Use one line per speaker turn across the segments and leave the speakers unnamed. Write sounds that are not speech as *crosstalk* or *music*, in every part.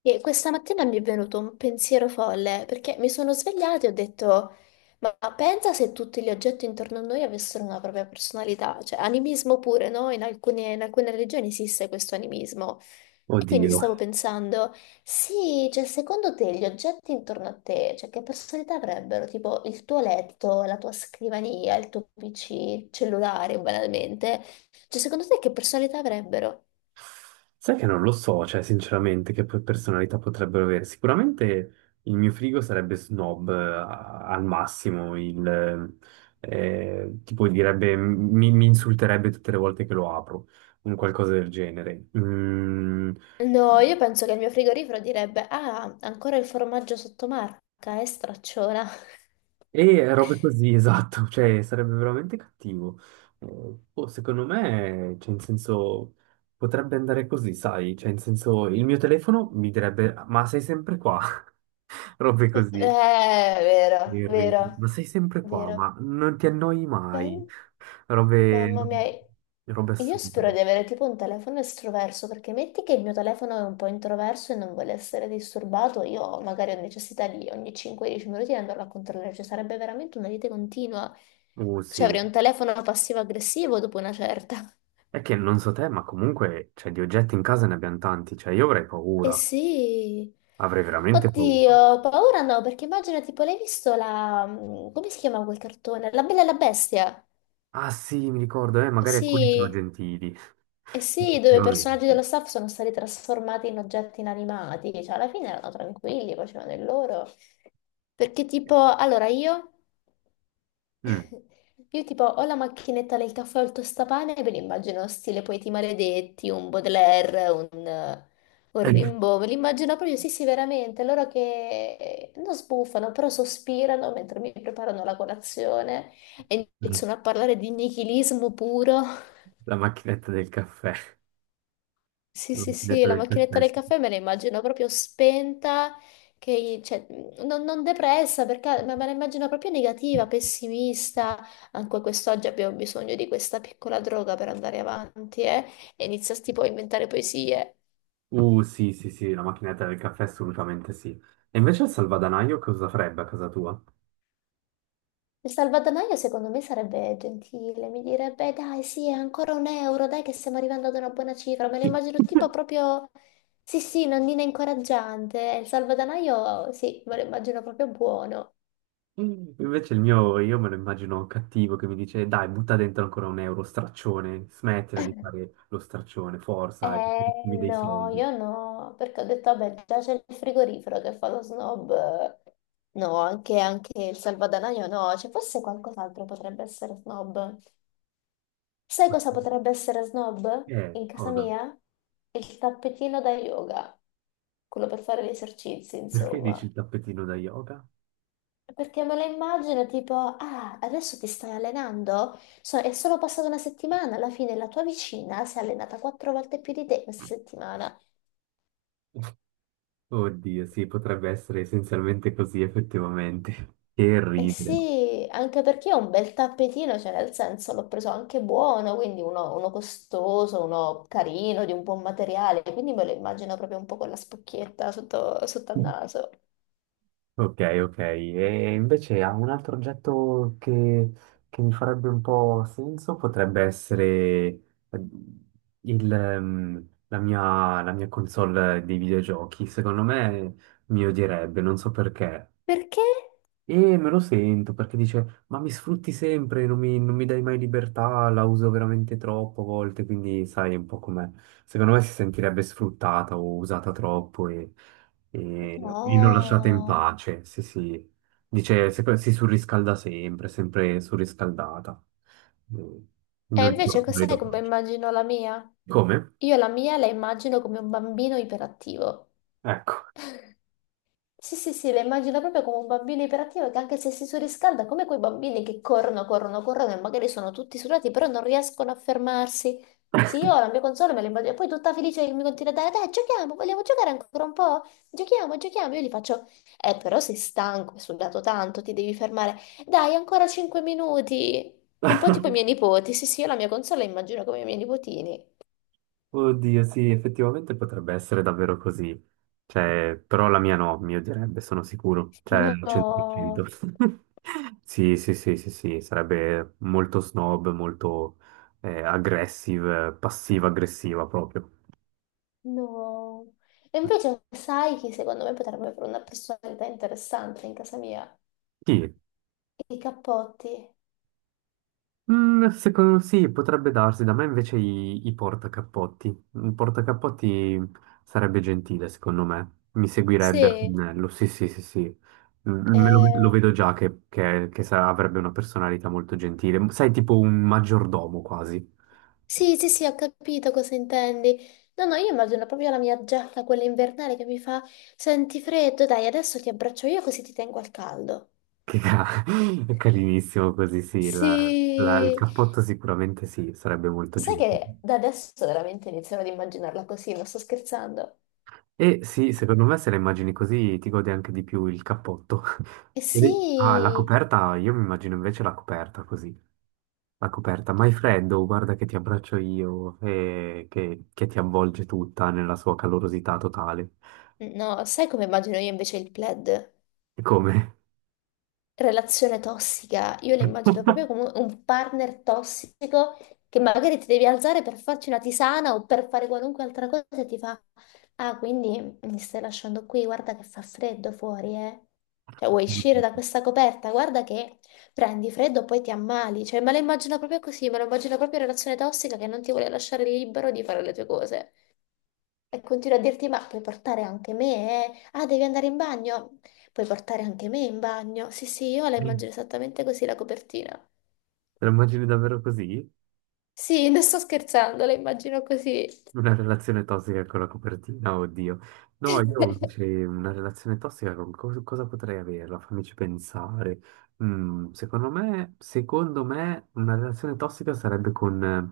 E questa mattina mi è venuto un pensiero folle perché mi sono svegliata e ho detto: Ma pensa se tutti gli oggetti intorno a noi avessero una propria personalità, cioè animismo pure, no? In alcune religioni esiste questo animismo. E quindi
Oddio,
stavo pensando: sì, cioè secondo te gli oggetti intorno a te, cioè che personalità avrebbero? Tipo il tuo letto, la tua scrivania, il tuo PC, il cellulare, banalmente. Cioè secondo te che personalità avrebbero?
sai che non lo so, cioè sinceramente che personalità potrebbero avere. Sicuramente il mio frigo sarebbe snob al massimo, tipo direbbe, mi insulterebbe tutte le volte che lo apro, un qualcosa del genere.
No, io penso che il mio frigorifero direbbe: Ah, ancora il formaggio sottomarca, stracciona. *laughs*
E robe così, *laughs* esatto, cioè sarebbe veramente cattivo. Eh, boh, secondo me, cioè in senso, potrebbe andare così, sai? Cioè in senso, il mio telefono mi direbbe, ma sei sempre qua? *laughs* Robe così,
Vero,
mi ride.
vero,
Ma sei sempre qua,
vero.
ma non ti annoi mai.
Pen-
Robe,
Mamma mia,
robe
io spero
assurde.
di avere tipo un telefono estroverso, perché metti che il mio telefono è un po' introverso e non vuole essere disturbato, io magari ho necessità di ogni 5-10 minuti di andarlo a controllare, cioè sarebbe veramente una lite continua. Cioè
Sì.
avrei un telefono passivo-aggressivo dopo una certa.
È che non so te, ma comunque, cioè, di oggetti in casa ne abbiamo tanti. Cioè, io avrei
Eh
paura.
sì.
Avrei veramente paura.
Oddio, paura no, perché immagino tipo l'hai visto la... come si chiama quel cartone? La Bella e la Bestia.
Ah, sì, mi ricordo,
Eh
magari alcuni sono
sì,
gentili.
eh
*laughs*
sì, dove i personaggi
Effettivamente.
dello staff sono stati trasformati in oggetti inanimati, cioè alla fine erano tranquilli, facevano il loro. Perché tipo, allora io
Mm.
*laughs* io tipo ho la macchinetta del caffè o il tostapane e ve li immagino stile Poeti Maledetti, un Baudelaire, un
*laughs*
Rimbaud, ve li immagino proprio, sì sì veramente, loro che non sbuffano, però sospirano mentre mi preparano la colazione e iniziano a parlare di nichilismo puro.
La macchinetta del caffè.
Sì,
La
sì, sì,
macchinetta
la
del
macchinetta
caffè. Sì.
del caffè me la immagino proprio spenta, che, cioè, non depressa, perché, ma me la immagino proprio negativa, pessimista. Anche quest'oggi abbiamo bisogno di questa piccola droga per andare avanti, eh? E inizia tipo a inventare poesie.
Sì, sì, sì, la macchinetta del caffè assolutamente sì. E invece il salvadanaio cosa farebbe a casa tua?
Il salvadanaio secondo me sarebbe gentile, mi direbbe dai, sì, ancora un euro, dai che stiamo arrivando ad una buona cifra. Me lo immagino tipo
*laughs*
proprio, sì, sì, nonnina incoraggiante. Il salvadanaio, sì, me lo immagino proprio buono.
Invece il mio, io me lo immagino cattivo che mi dice, dai, butta dentro ancora un euro, straccione, smettila di fare lo straccione, forza, e mi dei
No, io
soldi.
no, perché ho detto, vabbè, già c'è il frigorifero che fa lo snob. No, anche, anche il salvadanaio no, cioè forse qualcos'altro potrebbe essere snob. Sai
Ma
cosa potrebbe essere snob
che
in casa
cosa?
mia? Il tappetino da yoga, quello per fare gli esercizi,
Perché dici
insomma.
il tappetino da yoga?
Perché me lo immagino tipo, ah, adesso ti stai allenando? È solo passata una settimana, alla fine la tua vicina si è allenata quattro volte più di te questa settimana.
Oddio, sì, potrebbe essere essenzialmente così, effettivamente. *laughs* Che
Eh
ridere.
sì, anche perché è un bel tappetino, cioè nel senso l'ho preso anche buono, quindi uno, uno costoso, uno carino, di un buon materiale, quindi me lo immagino proprio un po' con la spocchietta sotto, sotto al naso.
Ok, ok. E invece ha un altro oggetto che mi farebbe un po' senso, potrebbe essere la mia console dei videogiochi. Secondo me mi odierebbe, non so perché.
Perché?
E me lo sento perché dice, ma mi sfrutti sempre, non mi dai mai libertà, la uso veramente troppo a volte, quindi sai un po' com'è. Secondo me si sentirebbe sfruttata o usata troppo e non lasciata in
No.
pace. Sì, sì. Dice, si surriscalda sempre, sempre surriscaldata. Mm.
E invece
Non gli
cos'è
do
come
pace.
immagino la mia?
Come?
Io la mia la immagino come un bambino iperattivo.
Ecco.
Sì, sì, sì, la immagino proprio come un bambino iperattivo che anche se si surriscalda, come quei bambini che corrono, corrono, corrono e magari sono tutti sudati, però non riescono a fermarsi. Sì, io la mia console me la immagino, e poi tutta felice che mi continua a dare, dai, giochiamo, vogliamo giocare ancora un po'? Giochiamo, giochiamo. Io gli faccio, però sei stanco, hai sudato tanto, ti devi fermare. Dai, ancora 5 minuti. Un po'
*laughs*
tipo i miei nipoti. Sì, sì, io la mia console la immagino come i miei nipotini.
Oddio, sì, effettivamente potrebbe essere davvero così. Cioè, però la mia no, mio direbbe, sono sicuro. Cioè, al 100%.
No,
*laughs* Sì, sì, sì, sì, sì, sarebbe molto snob, molto aggressive, passiva-aggressiva proprio.
no. E invece sai chi secondo me potrebbe avere una personalità interessante in casa mia?
Sì,
I cappotti.
mm, secondo, sì, potrebbe darsi, da me invece i portacappotti. Un portacappotti sarebbe gentile, secondo me. Mi seguirebbe a
Sì,
pennello, sì, sì, sì, sì. Mm, lo
eh,
vedo già che, avrebbe una personalità molto gentile. Sai, tipo un maggiordomo quasi.
sì, sì, sì, ho capito cosa intendi. No, no, io immagino proprio la mia giacca, quella invernale che mi fa, senti freddo, dai, adesso ti abbraccio io così ti tengo al caldo.
Che ca- *laughs* è carinissimo così, sì. Il
Sì,
cappotto sicuramente sì, sarebbe molto
sai
gentile.
che da adesso veramente iniziano ad immaginarla così, non sto scherzando.
E sì, secondo me se la immagini così ti godi anche di più il cappotto.
Eh
*laughs* Ed è- Ah, la
sì,
coperta, io mi immagino invece la coperta così. La coperta, ma è freddo, guarda che ti abbraccio io e che ti avvolge tutta nella sua calorosità totale.
no, sai come immagino io invece il plaid?
E come?
Relazione tossica. Io la immagino proprio
*laughs*
come un partner tossico che magari ti devi alzare per farci una tisana o per fare qualunque altra cosa e ti fa, ah, quindi mi stai lasciando qui, guarda che fa freddo fuori, eh. Cioè, vuoi uscire da questa coperta? Guarda che prendi freddo, poi ti ammali. Cioè, me la immagino proprio così, me la immagino proprio in relazione tossica che non ti vuole lasciare libero di fare le tue cose. E continuo a dirti, ma puoi portare anche me, eh? Ah, devi andare in bagno? Puoi portare anche me in bagno? Sì, sì, io la immagino esattamente così la copertina.
Te la immagini davvero così?
Sì, non sto scherzando, la immagino così.
Una relazione tossica con la copertina, oddio. No, io invece
*laughs*
una relazione tossica con cosa potrei averla? Fammici pensare. Mm, secondo me una relazione tossica sarebbe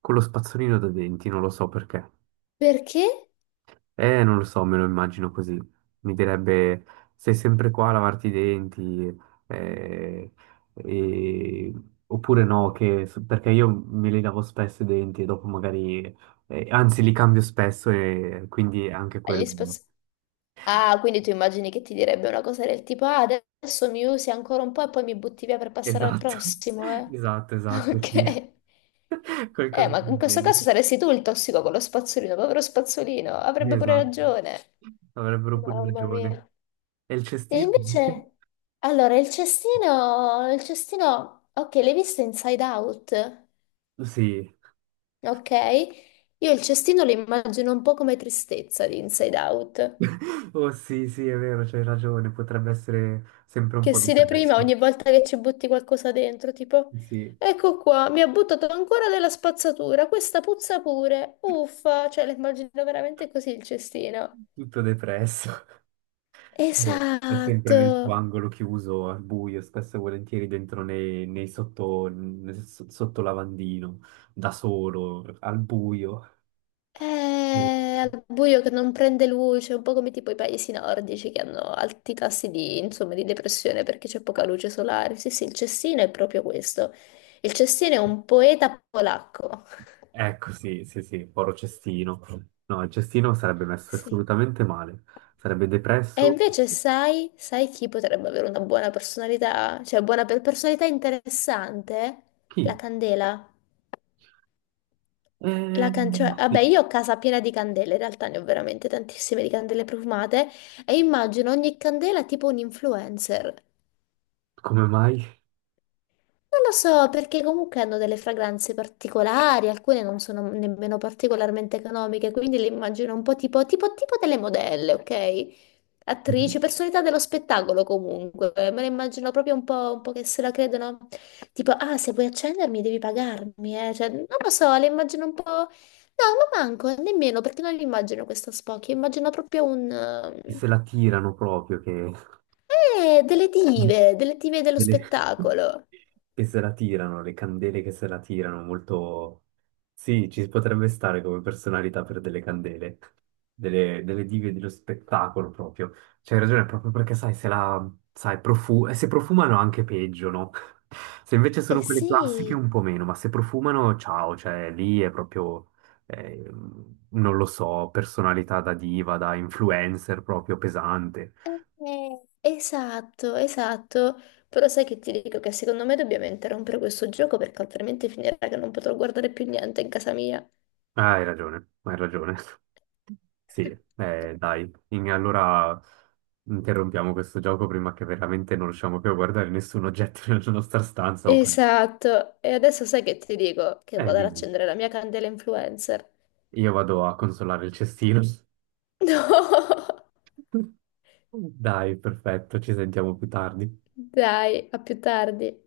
con lo spazzolino da denti, non lo so perché.
Perché?
Non lo so, me lo immagino così. Mi direbbe, sei sempre qua a lavarti i denti, eh, e- oppure no, che- perché io me li lavo spesso i denti e dopo magari, anzi li cambio spesso e quindi anche
Gli
quello.
spazi... Ah, quindi tu immagini che ti direbbe una cosa del tipo, ah, adesso mi usi ancora un po' e poi mi butti via per passare al
Esatto,
prossimo,
*laughs*
eh? *laughs*
esatto, sì.
Ok.
*laughs* Qualcosa
Ma in
del
questo
genere.
caso saresti tu il tossico con lo spazzolino, povero spazzolino, avrebbe pure
Esatto,
ragione.
avrebbero pure
Mamma
ragione.
mia.
E il
E
cestino invece?
invece, allora, il cestino, ok, l'hai visto Inside Out,
Sì,
ok? Io il cestino lo immagino un po' come tristezza di Inside Out,
*laughs* oh sì, sì, è vero, c'hai ragione, potrebbe essere sempre un
che
po'
si deprime
depresso.
ogni volta che ci butti qualcosa dentro, tipo,
Sì,
ecco qua, mi ha buttato ancora della spazzatura, questa puzza pure, uffa, cioè lo immagino veramente così il cestino.
tutto depresso. È sempre
Esatto.
nel tuo angolo chiuso, al buio, spesso e volentieri dentro nei nel sotto lavandino, da solo, al buio.
È al buio che non prende luce, un po' come tipo i paesi nordici che hanno alti tassi di, insomma, di depressione perché c'è poca luce solare. Sì, sì, il Cestino è proprio questo. Il Cestino è un poeta polacco. *laughs*
Ecco, sì, sì, sì, povero cestino. No, il cestino sarebbe messo
Sì.
assolutamente male, sarebbe
E
depresso.
invece sai, sai chi potrebbe avere una buona personalità, cioè buona personalità interessante? La
Chi?
candela.
Eh,
Cioè,
sì.
vabbè, io ho casa piena di candele, in realtà ne ho veramente tantissime di candele profumate e immagino ogni candela tipo un influencer.
Come mai?
Non lo so, perché comunque hanno delle fragranze particolari, alcune non sono nemmeno particolarmente economiche, quindi le immagino un po' tipo, tipo, delle modelle, ok? Attrici, personalità dello spettacolo comunque, me le immagino proprio un po' che se la credono, tipo, ah, se vuoi accendermi devi pagarmi, eh? Cioè, non lo so, le immagino un po'... No, ma manco, nemmeno, perché non le immagino questo spocchio, immagino proprio un...
Che se la tirano proprio,
delle dive dello
delle- *laughs*
spettacolo.
che se la tirano, le candele che se la tirano, molto... Sì, ci potrebbe stare come personalità per delle candele, delle dive dello spettacolo proprio. C'hai ragione, proprio perché sai, se la... sai, profu- se profumano anche peggio, no? *laughs* Se invece
Eh
sono quelle classiche
sì...
un po' meno, ma se profumano, ciao, cioè lì è proprio... eh, non lo so, personalità da diva, da influencer proprio pesante.
Esatto, esatto. Però sai che ti dico che secondo me dobbiamo interrompere questo gioco perché altrimenti finirà che non potrò guardare più niente in casa mia.
Ah, hai ragione, hai ragione. *laughs* Sì, dai, in- allora interrompiamo questo gioco prima che veramente non riusciamo più a guardare nessun oggetto *laughs* nella nostra stanza. O-
Esatto. E adesso sai che ti dico che
eh,
vado ad
dimmi,
accendere la mia candela influencer.
io vado a consolare il cestino. *laughs*
*laughs* No!
Dai, perfetto, ci sentiamo più tardi.
Dai, a più tardi.